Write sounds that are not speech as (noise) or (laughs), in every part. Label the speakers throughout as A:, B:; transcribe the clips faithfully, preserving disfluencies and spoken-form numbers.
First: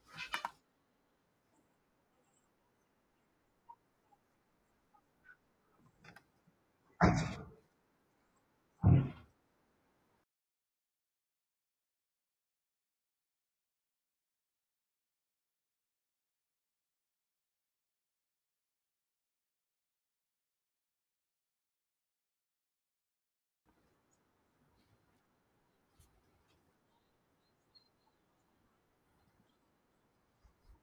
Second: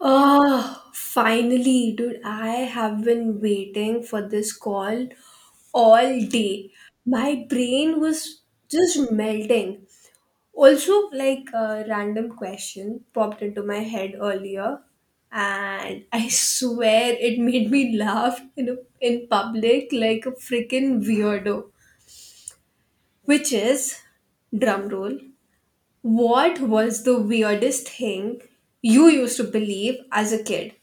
A: Ah, finally, dude, I have been waiting for this call all day. My brain was just melting. Also, like a random question popped into my head earlier, and I swear it made me laugh in a, in public like a freaking weirdo. Which is, drum roll, what was the weirdest thing you used to believe as a kid?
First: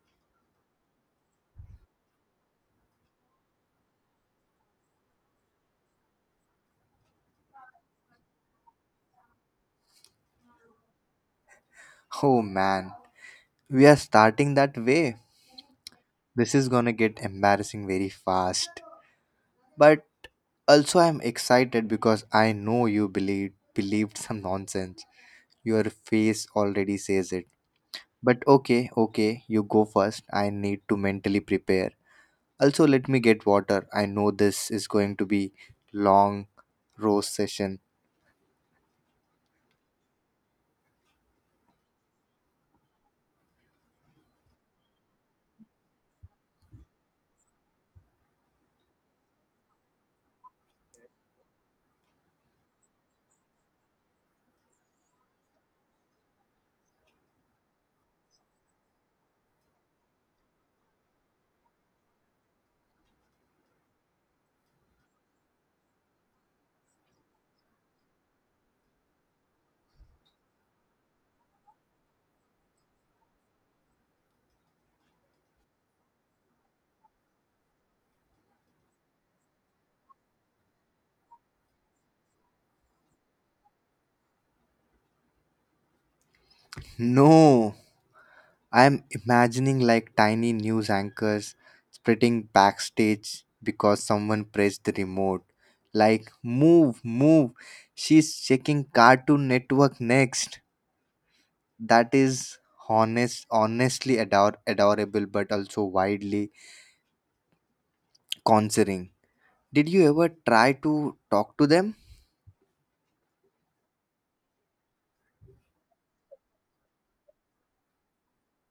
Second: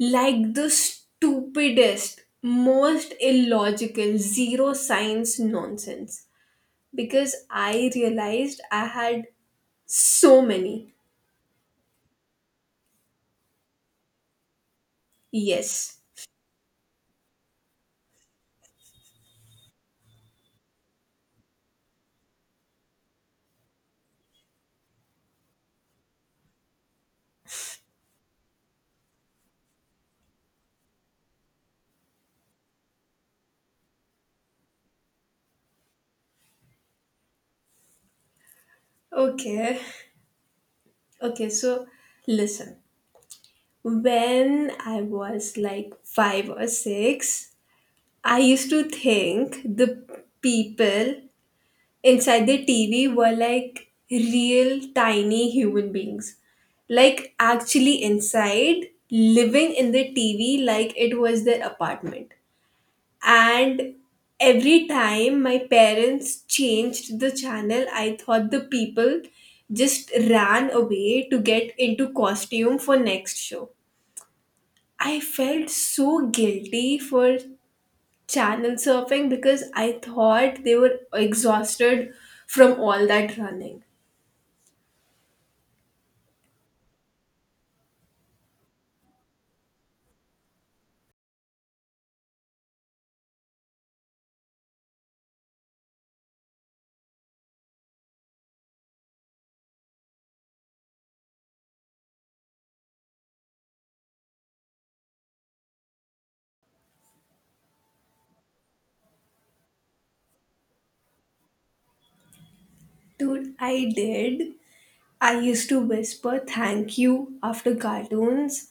A: Like the stupidest, most illogical, zero science nonsense. Because I realized I had so many.
B: Oh man, we are starting that way.
A: Yes.
B: This is gonna get embarrassing very fast. But also I'm excited because I know you believed believed some nonsense. Your face already says it. But okay, okay, you go first. I need to mentally prepare. Also let me get water. I know this is going to be long roast session.
A: Okay. Okay, so listen. When I was like five or six, I used to think the people inside the T V were like real tiny human beings. Like actually inside, living in the T V like it was their apartment. And every time my parents changed the channel, I thought the people just ran away to get into costume for next show. I felt so guilty for channel surfing because I thought they were exhausted from all that running.
B: No. I'm imagining like tiny news anchors spreading backstage because someone pressed the remote. Like, move, move. She's checking Cartoon Network next. That is honest, honestly ador- adorable, but also widely concerning. Did you ever try to talk to them?
A: Dude, I did. I used to whisper thank you after cartoons,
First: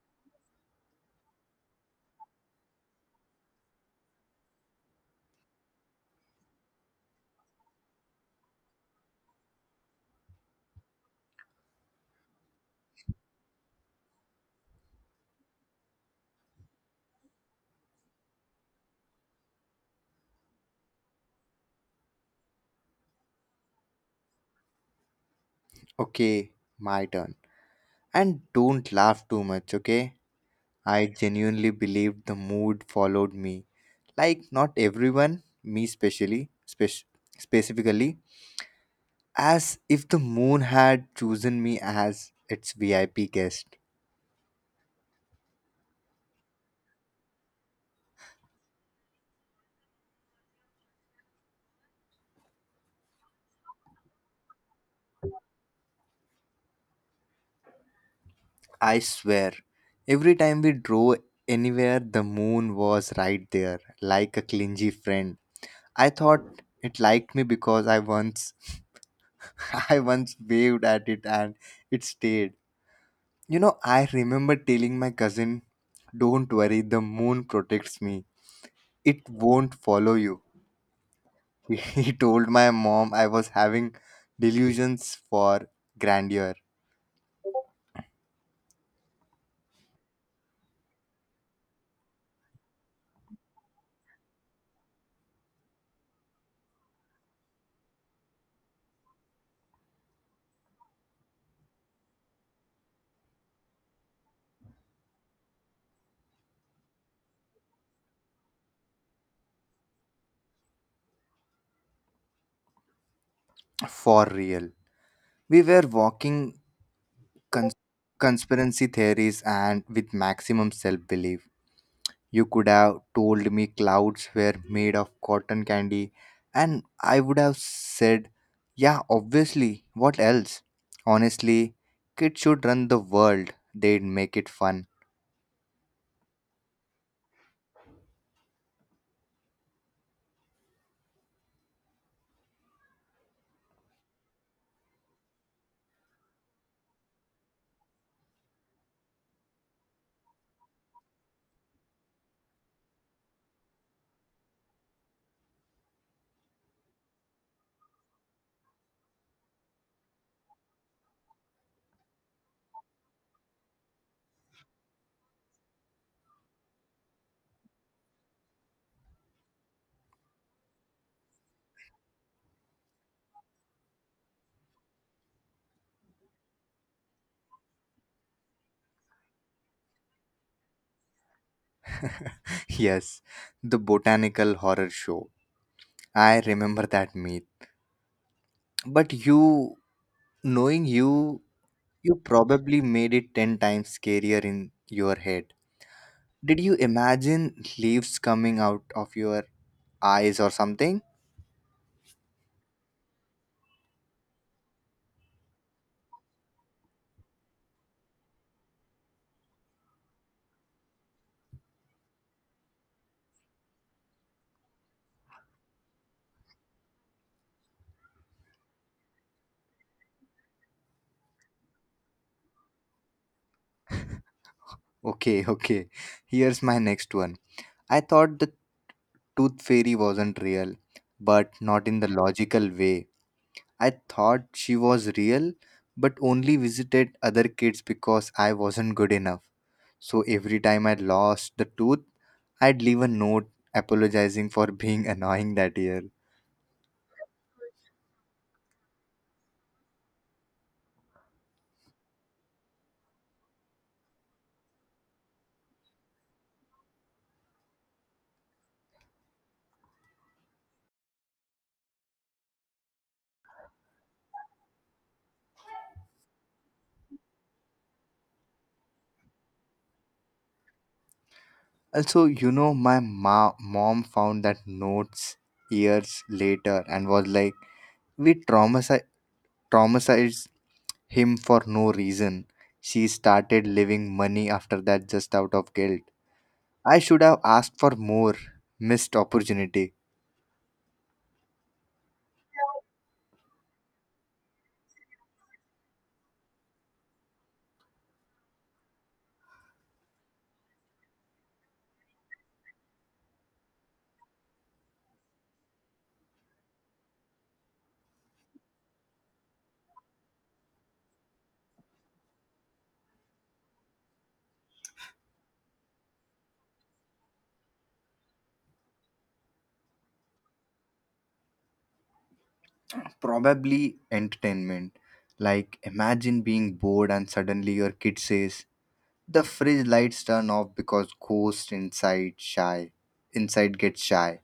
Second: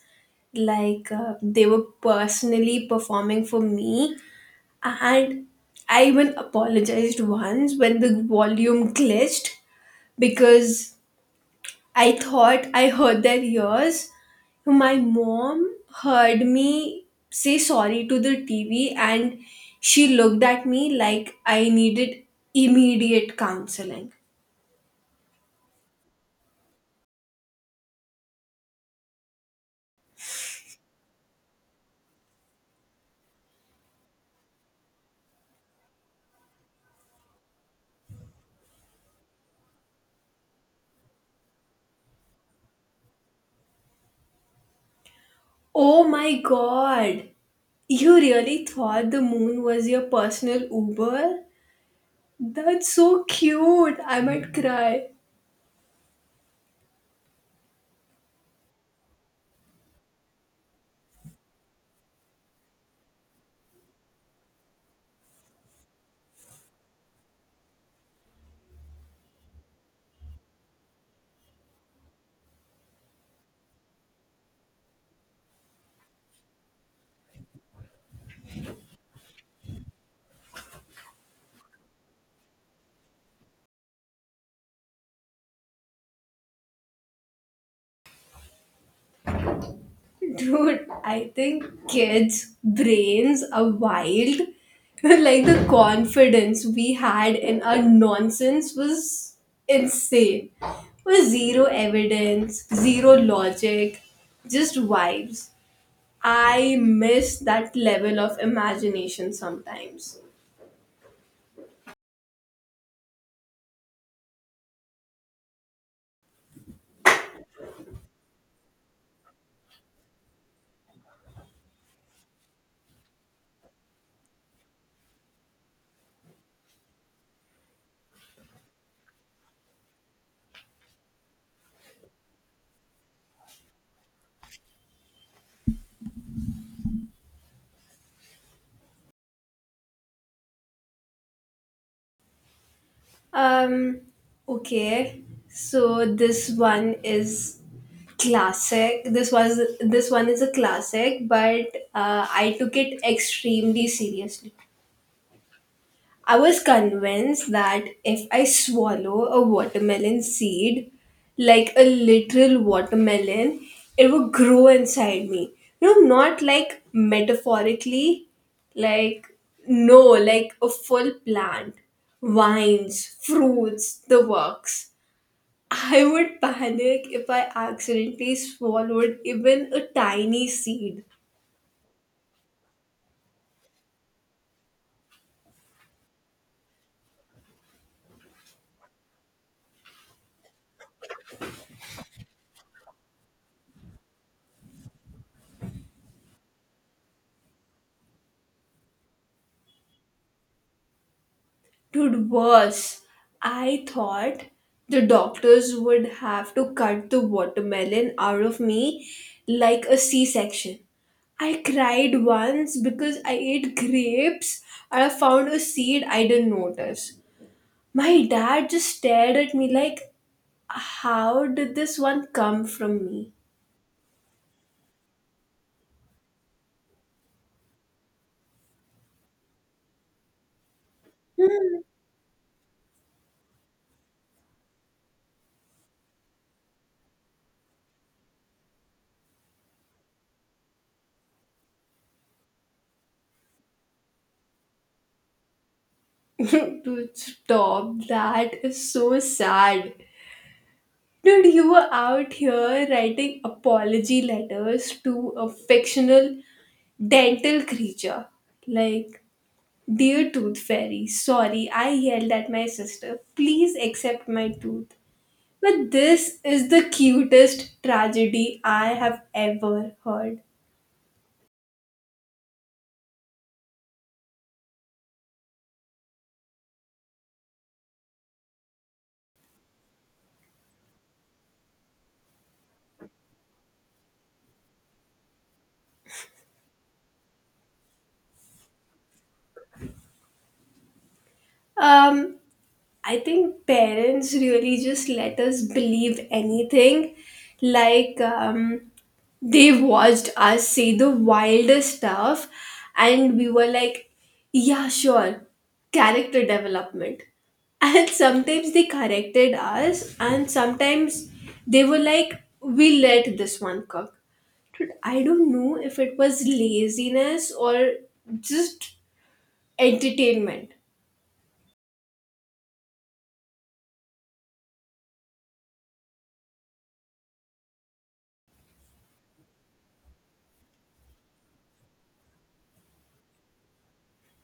A: like uh, they were personally performing for me. And I even apologized once when the volume glitched because I thought I heard their ears. My mom heard me say sorry to the T V, and she looked at me like I needed immediate counseling.
B: Okay, my turn. And don't laugh too much, okay? I genuinely believed the mood followed me. Like not everyone, me specially spec- specifically, as if the moon had chosen me as its VIP guest.
A: Oh my god! You really thought the moon was your personal Uber? That's so cute. I might cry.
B: I swear every time we drove anywhere, the moon was right there like a clingy friend. I thought it liked me because I once (laughs) I once waved at it and it stayed. You know, I remember telling my cousin, don't worry, the moon protects me, it won't follow you. (laughs) He told my mom I was having delusions for grandeur.
A: Dude, I think kids' brains are wild. (laughs) Like the confidence we had in our nonsense was insane. Was zero evidence, zero logic, just vibes. I miss that level of imagination sometimes.
B: For real. We were walking cons- conspiracy theories and with maximum self belief. You could have told me clouds were made of cotton candy, and I would have said, yeah, obviously, what else? Honestly, kids should run the world, they'd make it fun.
A: Um, okay. So this one is classic. This was this one is a classic, but uh, I took it extremely seriously. I was convinced that if I swallow a watermelon seed, like a literal watermelon, it would grow inside me. You know, not like metaphorically, like, no, like a full plant, vines, fruits, the works. I would panic if I accidentally swallowed even a tiny seed.
B: (laughs) yes, the botanical horror show. I remember that meal. But you, knowing you, you probably made it ten times scarier in your head. Did you imagine leaves coming out of your eyes or something? (laughs)
A: Dude, worse. I thought the doctors would have to cut the watermelon out of me like a C section. I cried once because I ate grapes and I found a seed I didn't notice. My dad just stared at me like, how did this one come from me?
B: Okay, okay. Here's my next one. I thought the tooth fairy wasn't real, but not
A: (laughs)
B: in the logical way. I thought she was real, but only visited other kids because I wasn't good enough. So every time I lost the tooth, I'd leave a note apologizing for being annoying that year.
A: Dude, stop. That is so sad. Dude, you were out here writing apology letters to a fictional dental creature. Like, dear tooth fairy, sorry, I yelled at my sister. Please accept my tooth. But this is the cutest tragedy I have ever heard.
B: Also, you know, my ma- mom found that notes years later and was like, we traumatize- traumatized him for no reason. She started leaving money after that just out of guilt. I should have asked for more. Missed opportunity.
A: Um, I think parents really just let us believe anything. Like, um, they watched us say the wildest stuff, and we were like, yeah, sure, character development. And (laughs) sometimes they corrected us, and sometimes they were like, we let this one cook. Dude, I don't know if it was laziness or just entertainment.
B: Probably entertainment. Like, imagine being bored and suddenly your kid says, the fridge lights turn off because ghost inside shy inside gets shy.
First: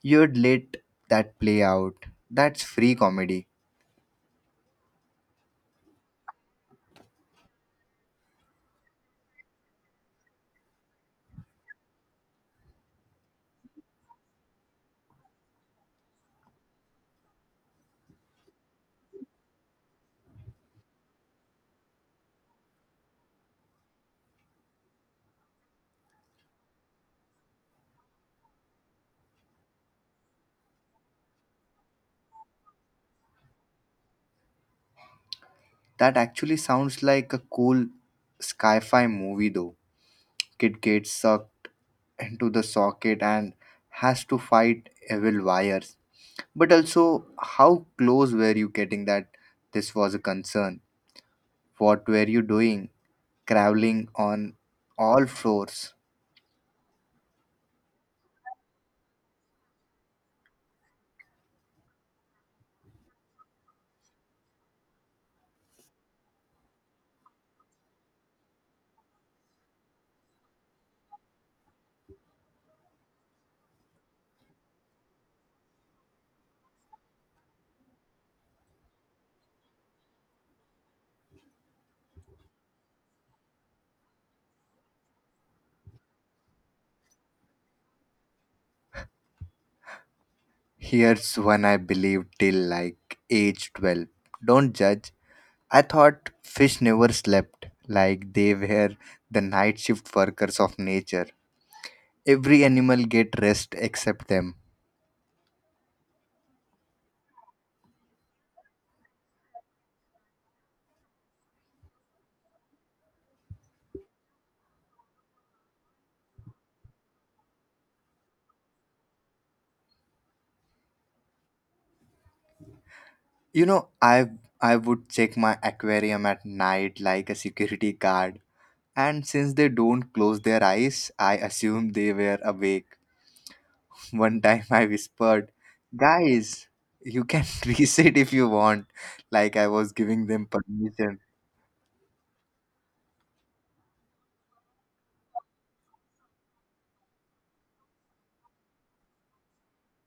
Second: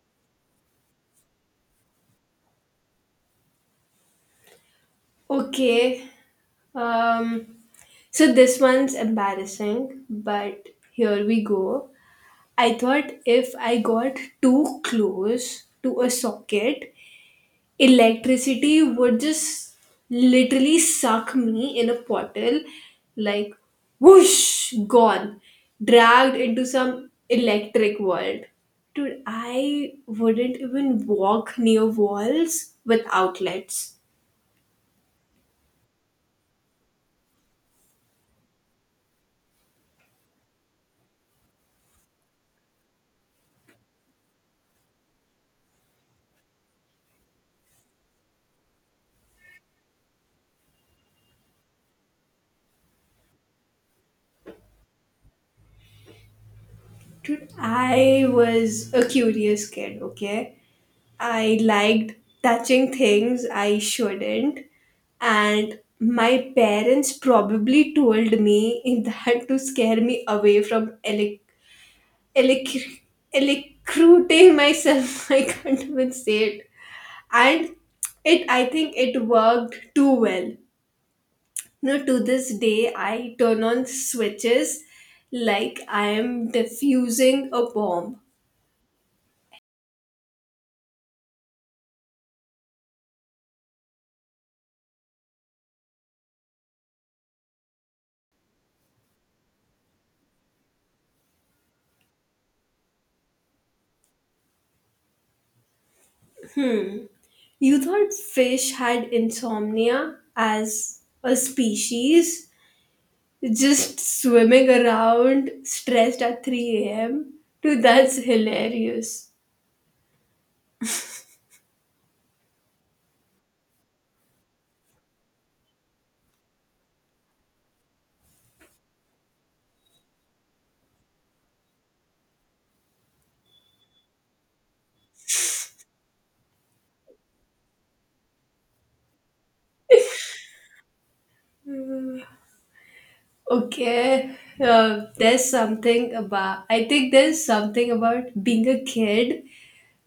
B: You'd let that play out. That's free comedy.
A: Okay. Um, so this one's embarrassing, but here we go. I thought if I got too close to a socket, electricity would just literally suck me in a bottle, like whoosh, gone, dragged into some electric world. Dude, I wouldn't even walk near walls with outlets.
B: That actually sounds like a cool sci-fi movie though. Kid gets sucked into the socket and has to fight evil wires. But also, how close were you getting that this was a concern? What were you doing? Crawling on all floors.
A: Dude, I was a curious kid, okay? I liked touching things I shouldn't, and my parents probably told me in (laughs) that to scare me away from elec- elec- electrocuting myself. (laughs) I can't even say it. And it, I think it worked too well. No, to this day, I turn on switches like I am diffusing a bomb.
B: Here's one I believed till like age twelve. Don't judge. I thought fish never slept, like they were the night shift workers of nature. Every animal get rest except them.
A: Hmm. You thought fish had insomnia as a species, just swimming around stressed at three a m. Dude, that's hilarious.
B: You know, I I would check my aquarium at night like a security guard. And since they don't close their eyes, I assumed they were awake. (laughs) One time I whispered, "Guys, you can (laughs) reset if you want." Like I was giving them permission.
A: Okay, uh, there's something about, I think there's something about being a kid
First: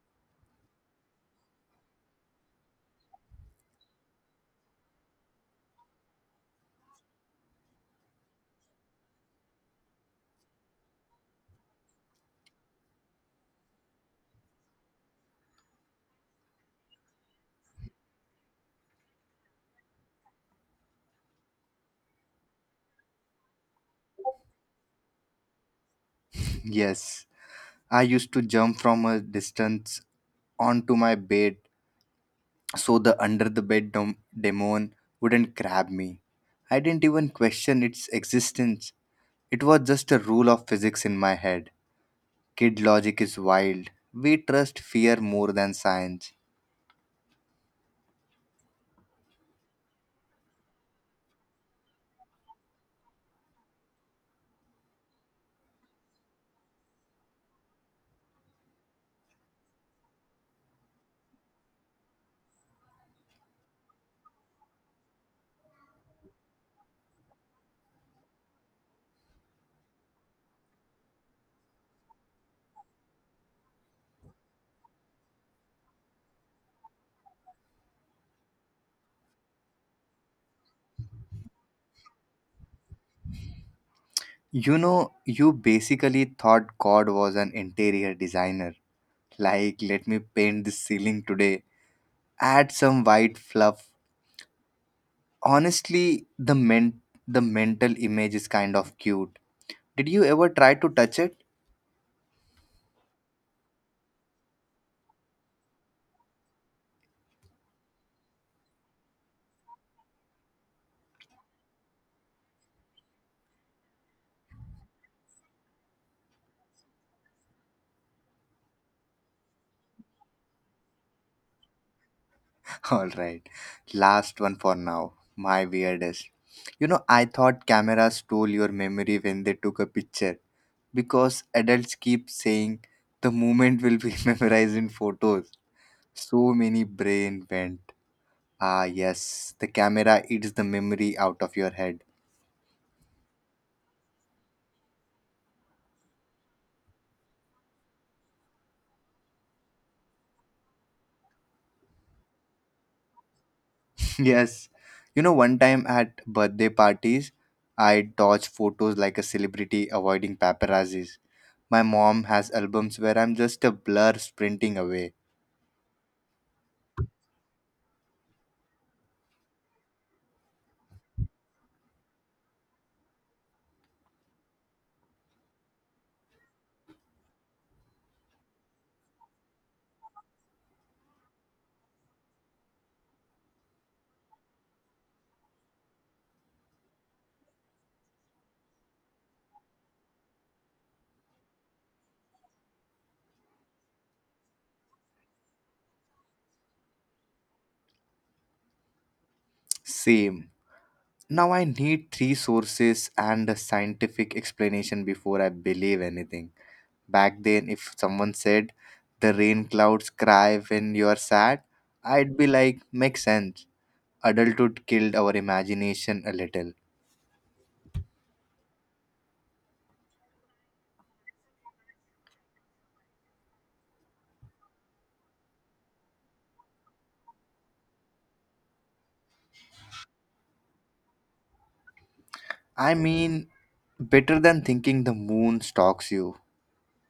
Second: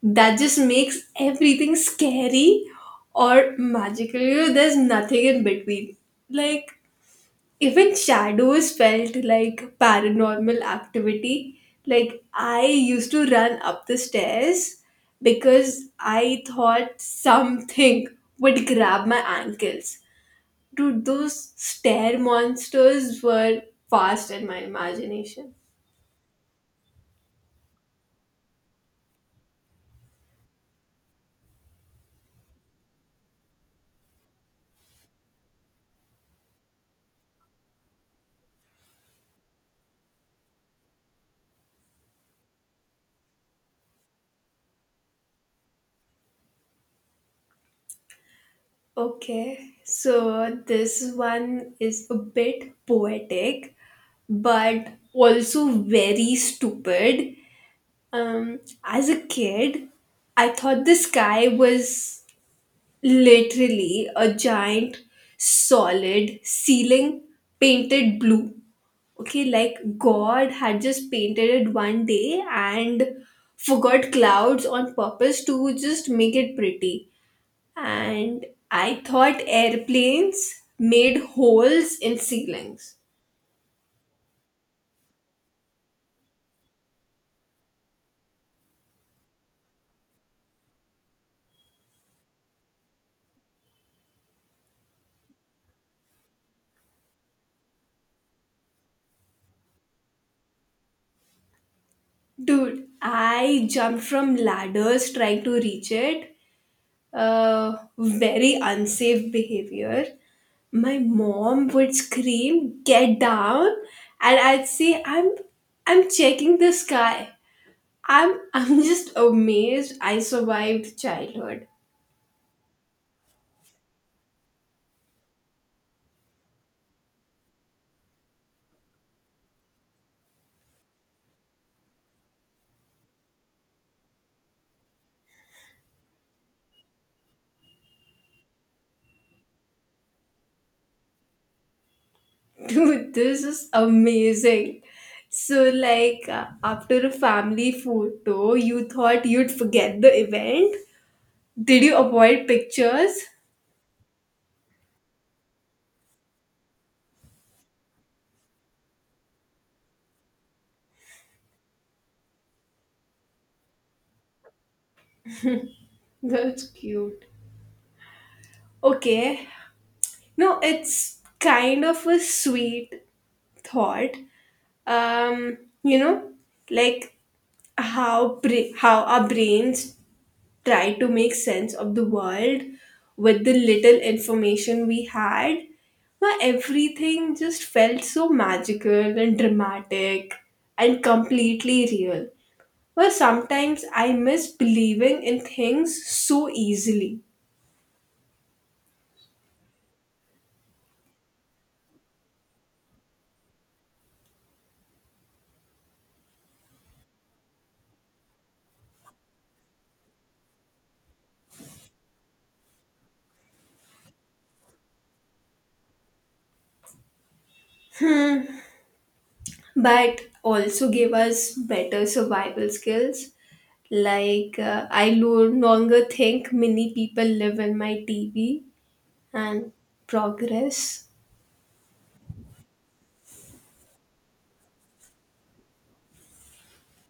A: that just makes everything scary or magical. You know, there's nothing in between. Like, even shadows felt like paranormal activity. Like I used to run up the stairs because I thought something would grab my ankles. Dude, those stair monsters were fast in my imagination.
B: Yes, I used to jump from a distance onto my bed so the under the bed dom- demon wouldn't grab me. I didn't even question its existence. It was just a rule of physics in my head. Kid logic is wild. We trust fear more than science.
A: Okay, so this one is a bit poetic but also very stupid. Um, as a kid, I thought the sky was literally a giant, solid ceiling painted blue. Okay, like God had just painted it one day and forgot clouds on purpose to just make it pretty. And I thought airplanes made holes in ceilings.
B: You know, you basically thought God was an interior designer. Like, let me paint this ceiling today, add some white fluff. Honestly, the men the mental image is kind of cute. Did you ever try to touch it?
A: Dude, I jumped from ladders trying to reach it. Uh, very unsafe behavior, my mom would scream, "Get down!" and I'd say, "I'm, I'm checking the sky." I'm, I'm (laughs) just amazed. I survived childhood.
B: (laughs) All right. Last one for now. My weirdest. You know, I thought cameras stole your memory when they took a picture because adults keep saying the moment will be (laughs) memorized in photos. So many brain went. Ah, yes, the camera eats the memory out of your head.
A: (laughs) Dude, this is amazing. So, like, uh, after a family photo, you thought you'd forget the event. Did you avoid pictures?
B: Yes. You know, one time at birthday parties, I dodged photos like a celebrity avoiding paparazzis. My mom has albums where I'm just a blur sprinting away.
A: That's cute. Okay. No, it's kind of a sweet thought. Um you know, like how bra- how our brains try to make sense of the world with the little information we had, where everything just felt so magical and dramatic and completely real. Well, sometimes I miss believing in things so easily,
B: Same. Now I need three sources and a scientific explanation before I believe anything. Back then, if someone said the rain clouds cry when you're sad, I'd be like, makes sense. Adulthood killed our imagination a little.
A: but also gave us better survival skills. Like, uh, I no longer think many people live in my T V and progress.
B: I mean, better than thinking the moon stalks you.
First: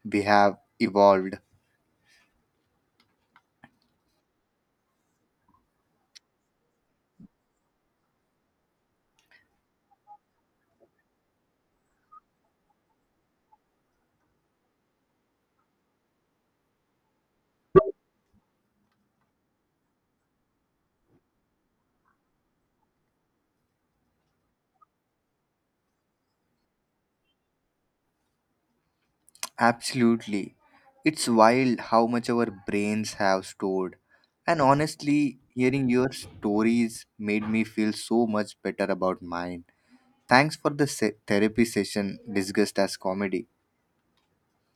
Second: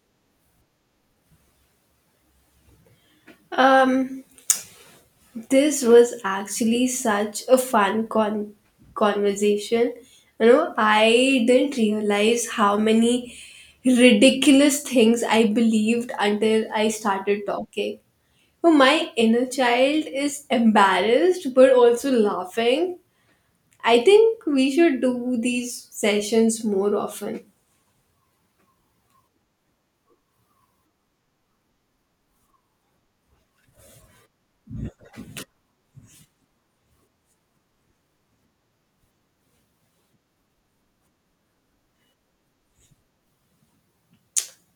B: We have evolved.
A: Um, this was actually such a fun con- conversation. You know, I didn't realize how many ridiculous things I believed until I started talking. So my inner child is embarrassed but also laughing. I think we should do these sessions more often.
B: Absolutely. It's wild how much our brains have stored. And honestly, hearing your stories made me feel so much better about mine. Thanks for the se- therapy session discussed as comedy.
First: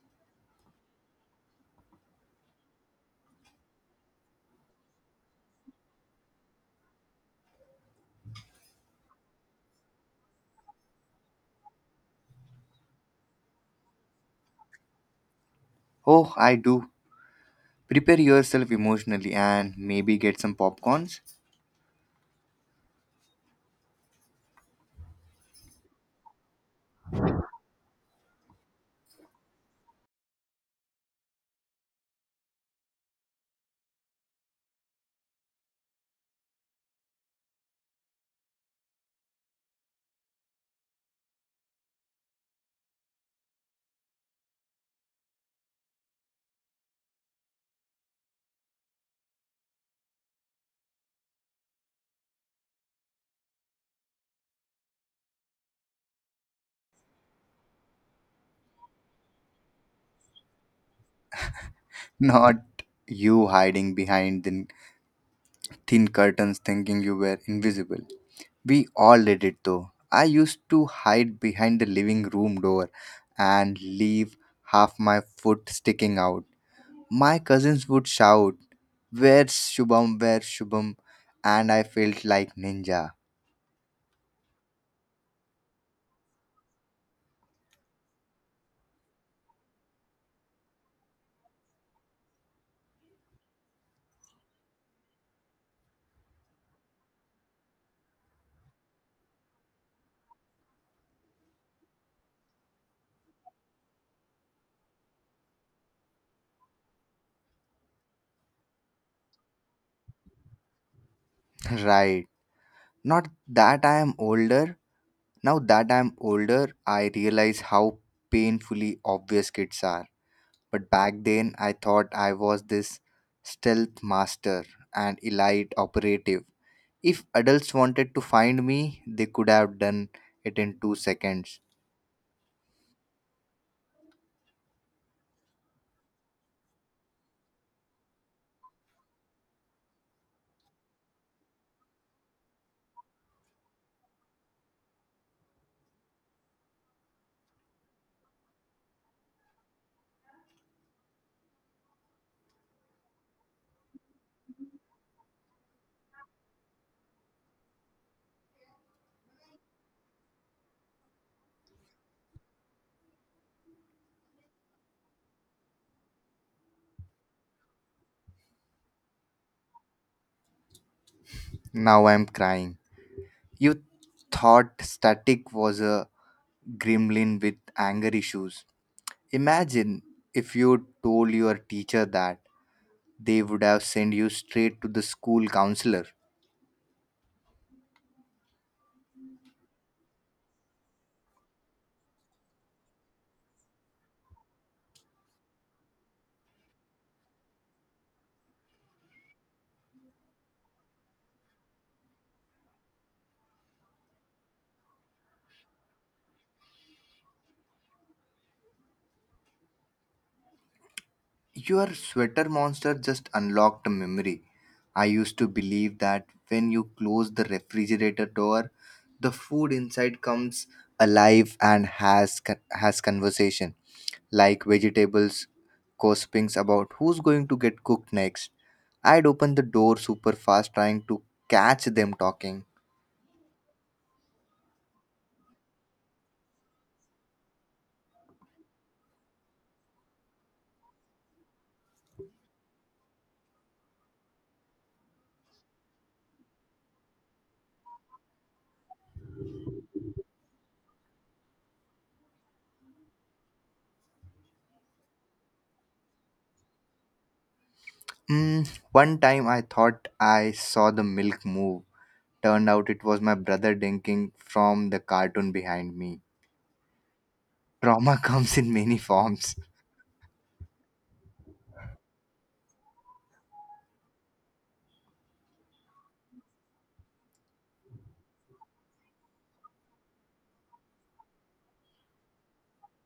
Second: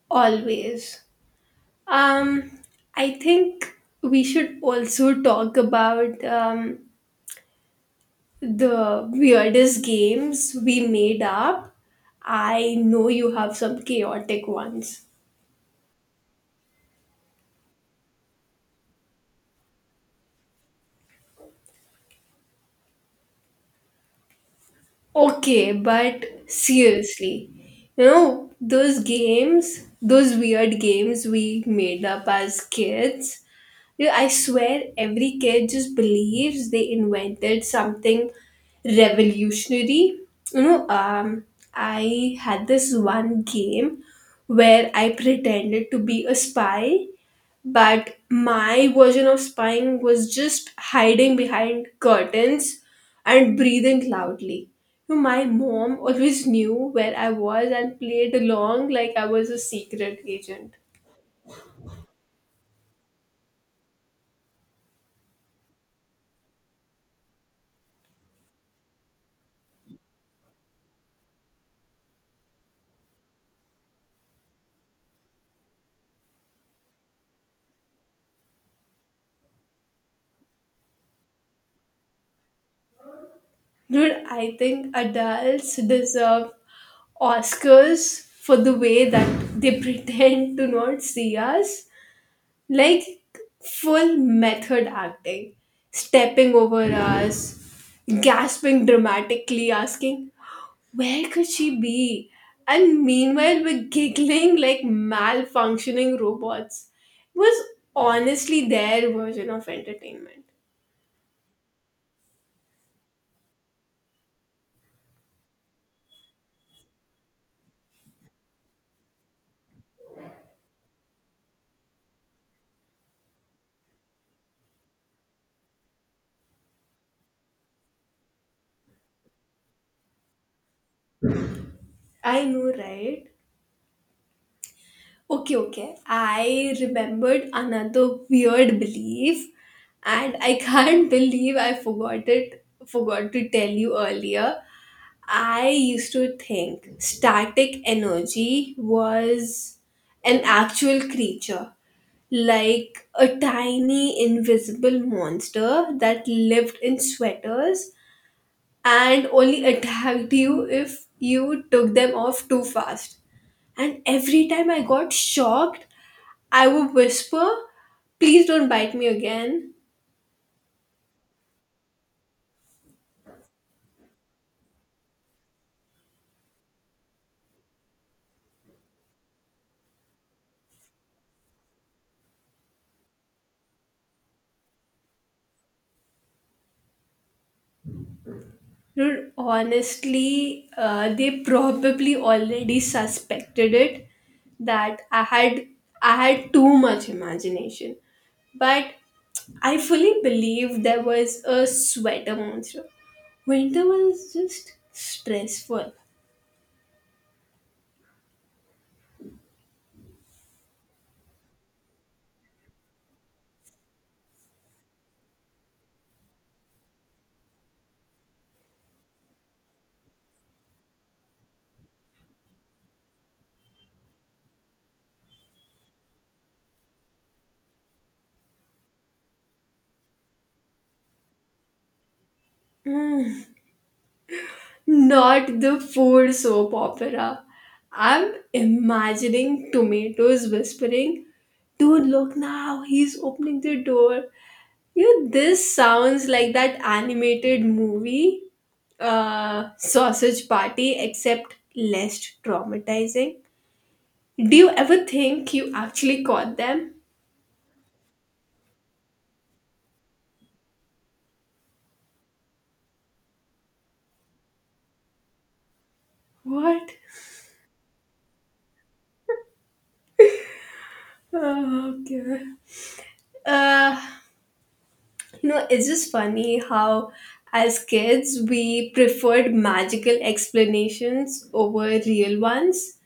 A: Always. Um, I think we should also talk about, um, the weirdest games we made up. I know you have some chaotic ones.
B: Oh, I do. Prepare yourself emotionally and maybe get some popcorns.
A: Okay, but seriously, you know, those games, those weird games we made up as kids. Yeah, I swear every kid just believes they invented something revolutionary. You know, um, I had this one game where I pretended to be a spy, but my version of spying was just hiding behind curtains and breathing loudly. You know, my mom always knew where I was and played along like I was a secret agent.
B: (laughs) Not you hiding behind the thin curtains thinking you were invisible. We all did it though. I used to hide behind the living room door and leave half my foot sticking out. My cousins would shout, where's Shubham? Where's Shubham? And I felt like ninja.
A: Dude, I think adults deserve Oscars for the way that they (laughs) pretend to not see us. Like full method acting, stepping over us, gasping dramatically, asking, where could she be? And meanwhile, we're giggling like malfunctioning robots. It was honestly their version of entertainment.
B: (laughs) Right. Not that I am older. Now that I am older, I realize how painfully obvious kids are. But back then, I thought I was this stealth master and elite operative. If adults wanted to find me, they could have done it in two seconds.
A: I know, right? Okay, okay. I remembered another weird belief, and I can't (laughs) believe I forgot it forgot to tell you earlier. I used to think static energy was an actual creature, like a tiny invisible monster that lived in sweaters and only attacked you if you took them off too fast. And every time I got shocked, I would whisper, please don't bite me again.
B: Now I'm crying. You thought Static was a gremlin with anger issues. Imagine if you told your teacher that, they would have sent you straight to the school counselor.
A: Dude, honestly, uh, they probably already suspected it that I had I had too much imagination. But I fully believe there was a sweater monster. Winter was just stressful.
B: Your sweater monster just unlocked a memory. I used to believe that when you close the refrigerator door, the food inside comes alive and has con- has conversation, like vegetables gossipings about who's going to get cooked next. I'd open the door super fast trying to catch them talking.
A: Hmm. Not the food soap opera. I'm imagining tomatoes whispering, dude, look now, he's opening the door. You know, this sounds like that animated movie, uh, Sausage Party, except less traumatizing. Do you ever think you actually caught them?
B: Mm, one time I thought I saw the milk move. Turned out it was my brother drinking from the cartoon behind me.
A: What?
B: Trauma (laughs) comes in many forms.
A: Oh, okay. Uh, No, it's just funny how, as kids, we preferred magical explanations over real ones.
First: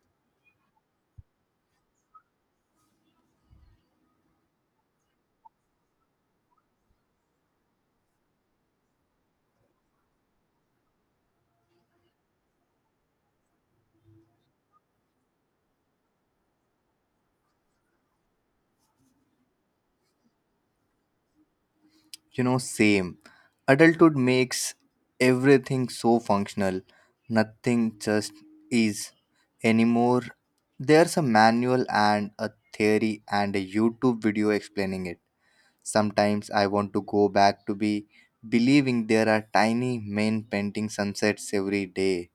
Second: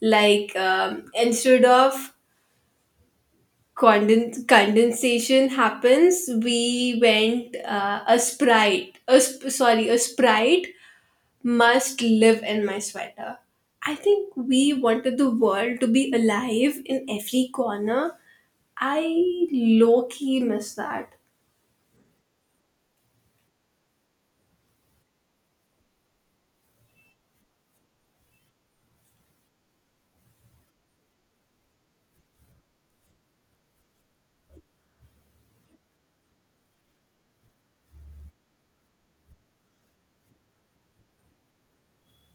A: Like, um, instead of conden- condensation happens, we went uh, a sprite. A sp- sorry, a sprite must live in my sweater. I think we wanted the world to be alive in every corner. I low key miss that.
B: You know, same. Adulthood makes everything so functional. Nothing just is anymore. There's a manual and a theory and a YouTube video explaining it. Sometimes I want to go back to be believing there are tiny men painting sunsets every day.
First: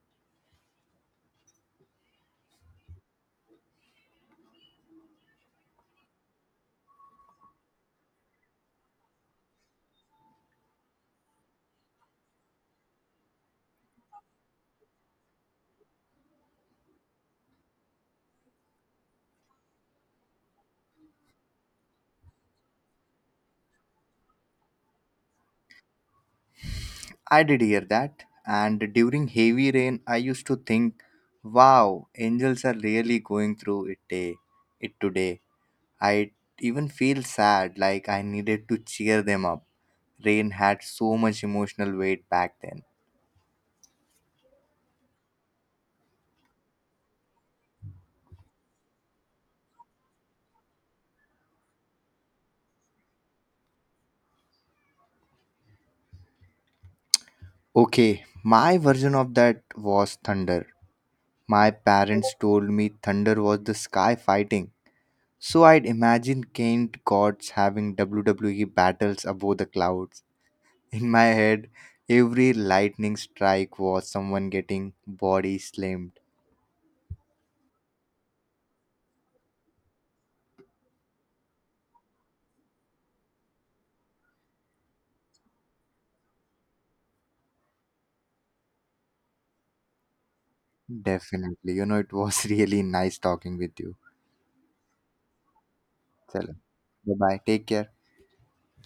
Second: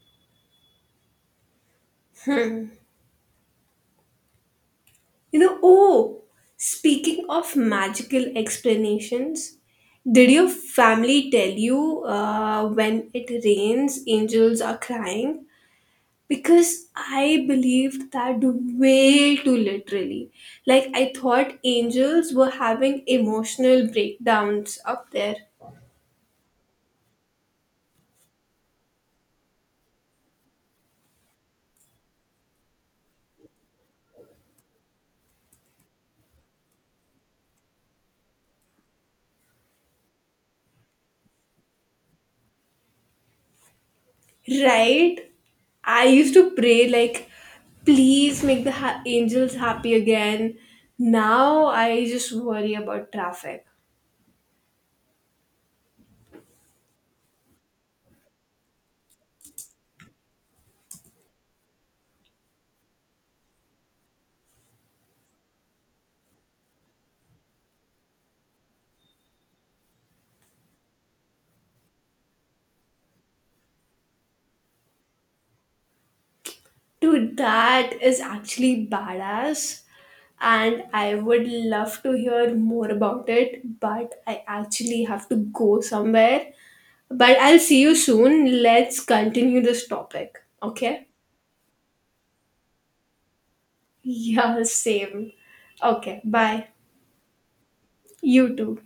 A: You know, oh, speaking of magical explanations, did your family tell you uh, when it rains, angels are crying? Because I believed that way too literally. Like, I thought angels were having emotional breakdowns up there,
B: I did hear that, and during heavy rain, I used to think, wow, angels are really going through it, day, it today. I even feel sad like I needed to cheer them up. Rain had so much emotional weight back then.
A: right? I used to pray, like, please make the ha- angels happy again. Now I just worry about traffic.
B: Okay, my version of that was thunder. My parents told me thunder was the sky fighting. So I'd imagine Kent gods having W W E battles above the clouds. In my head, every lightning strike was someone getting body slammed.
A: Dude, that is actually badass. And I would love to hear more about it, but I actually have to go somewhere. But I'll see you soon. Let's continue this topic. Okay? (laughs)
B: Definitely. You know, it was (laughs) really nice talking with you.
A: Yeah, same. Okay,
B: Chalo.
A: bye.
B: Bye bye. Take care.
A: You too.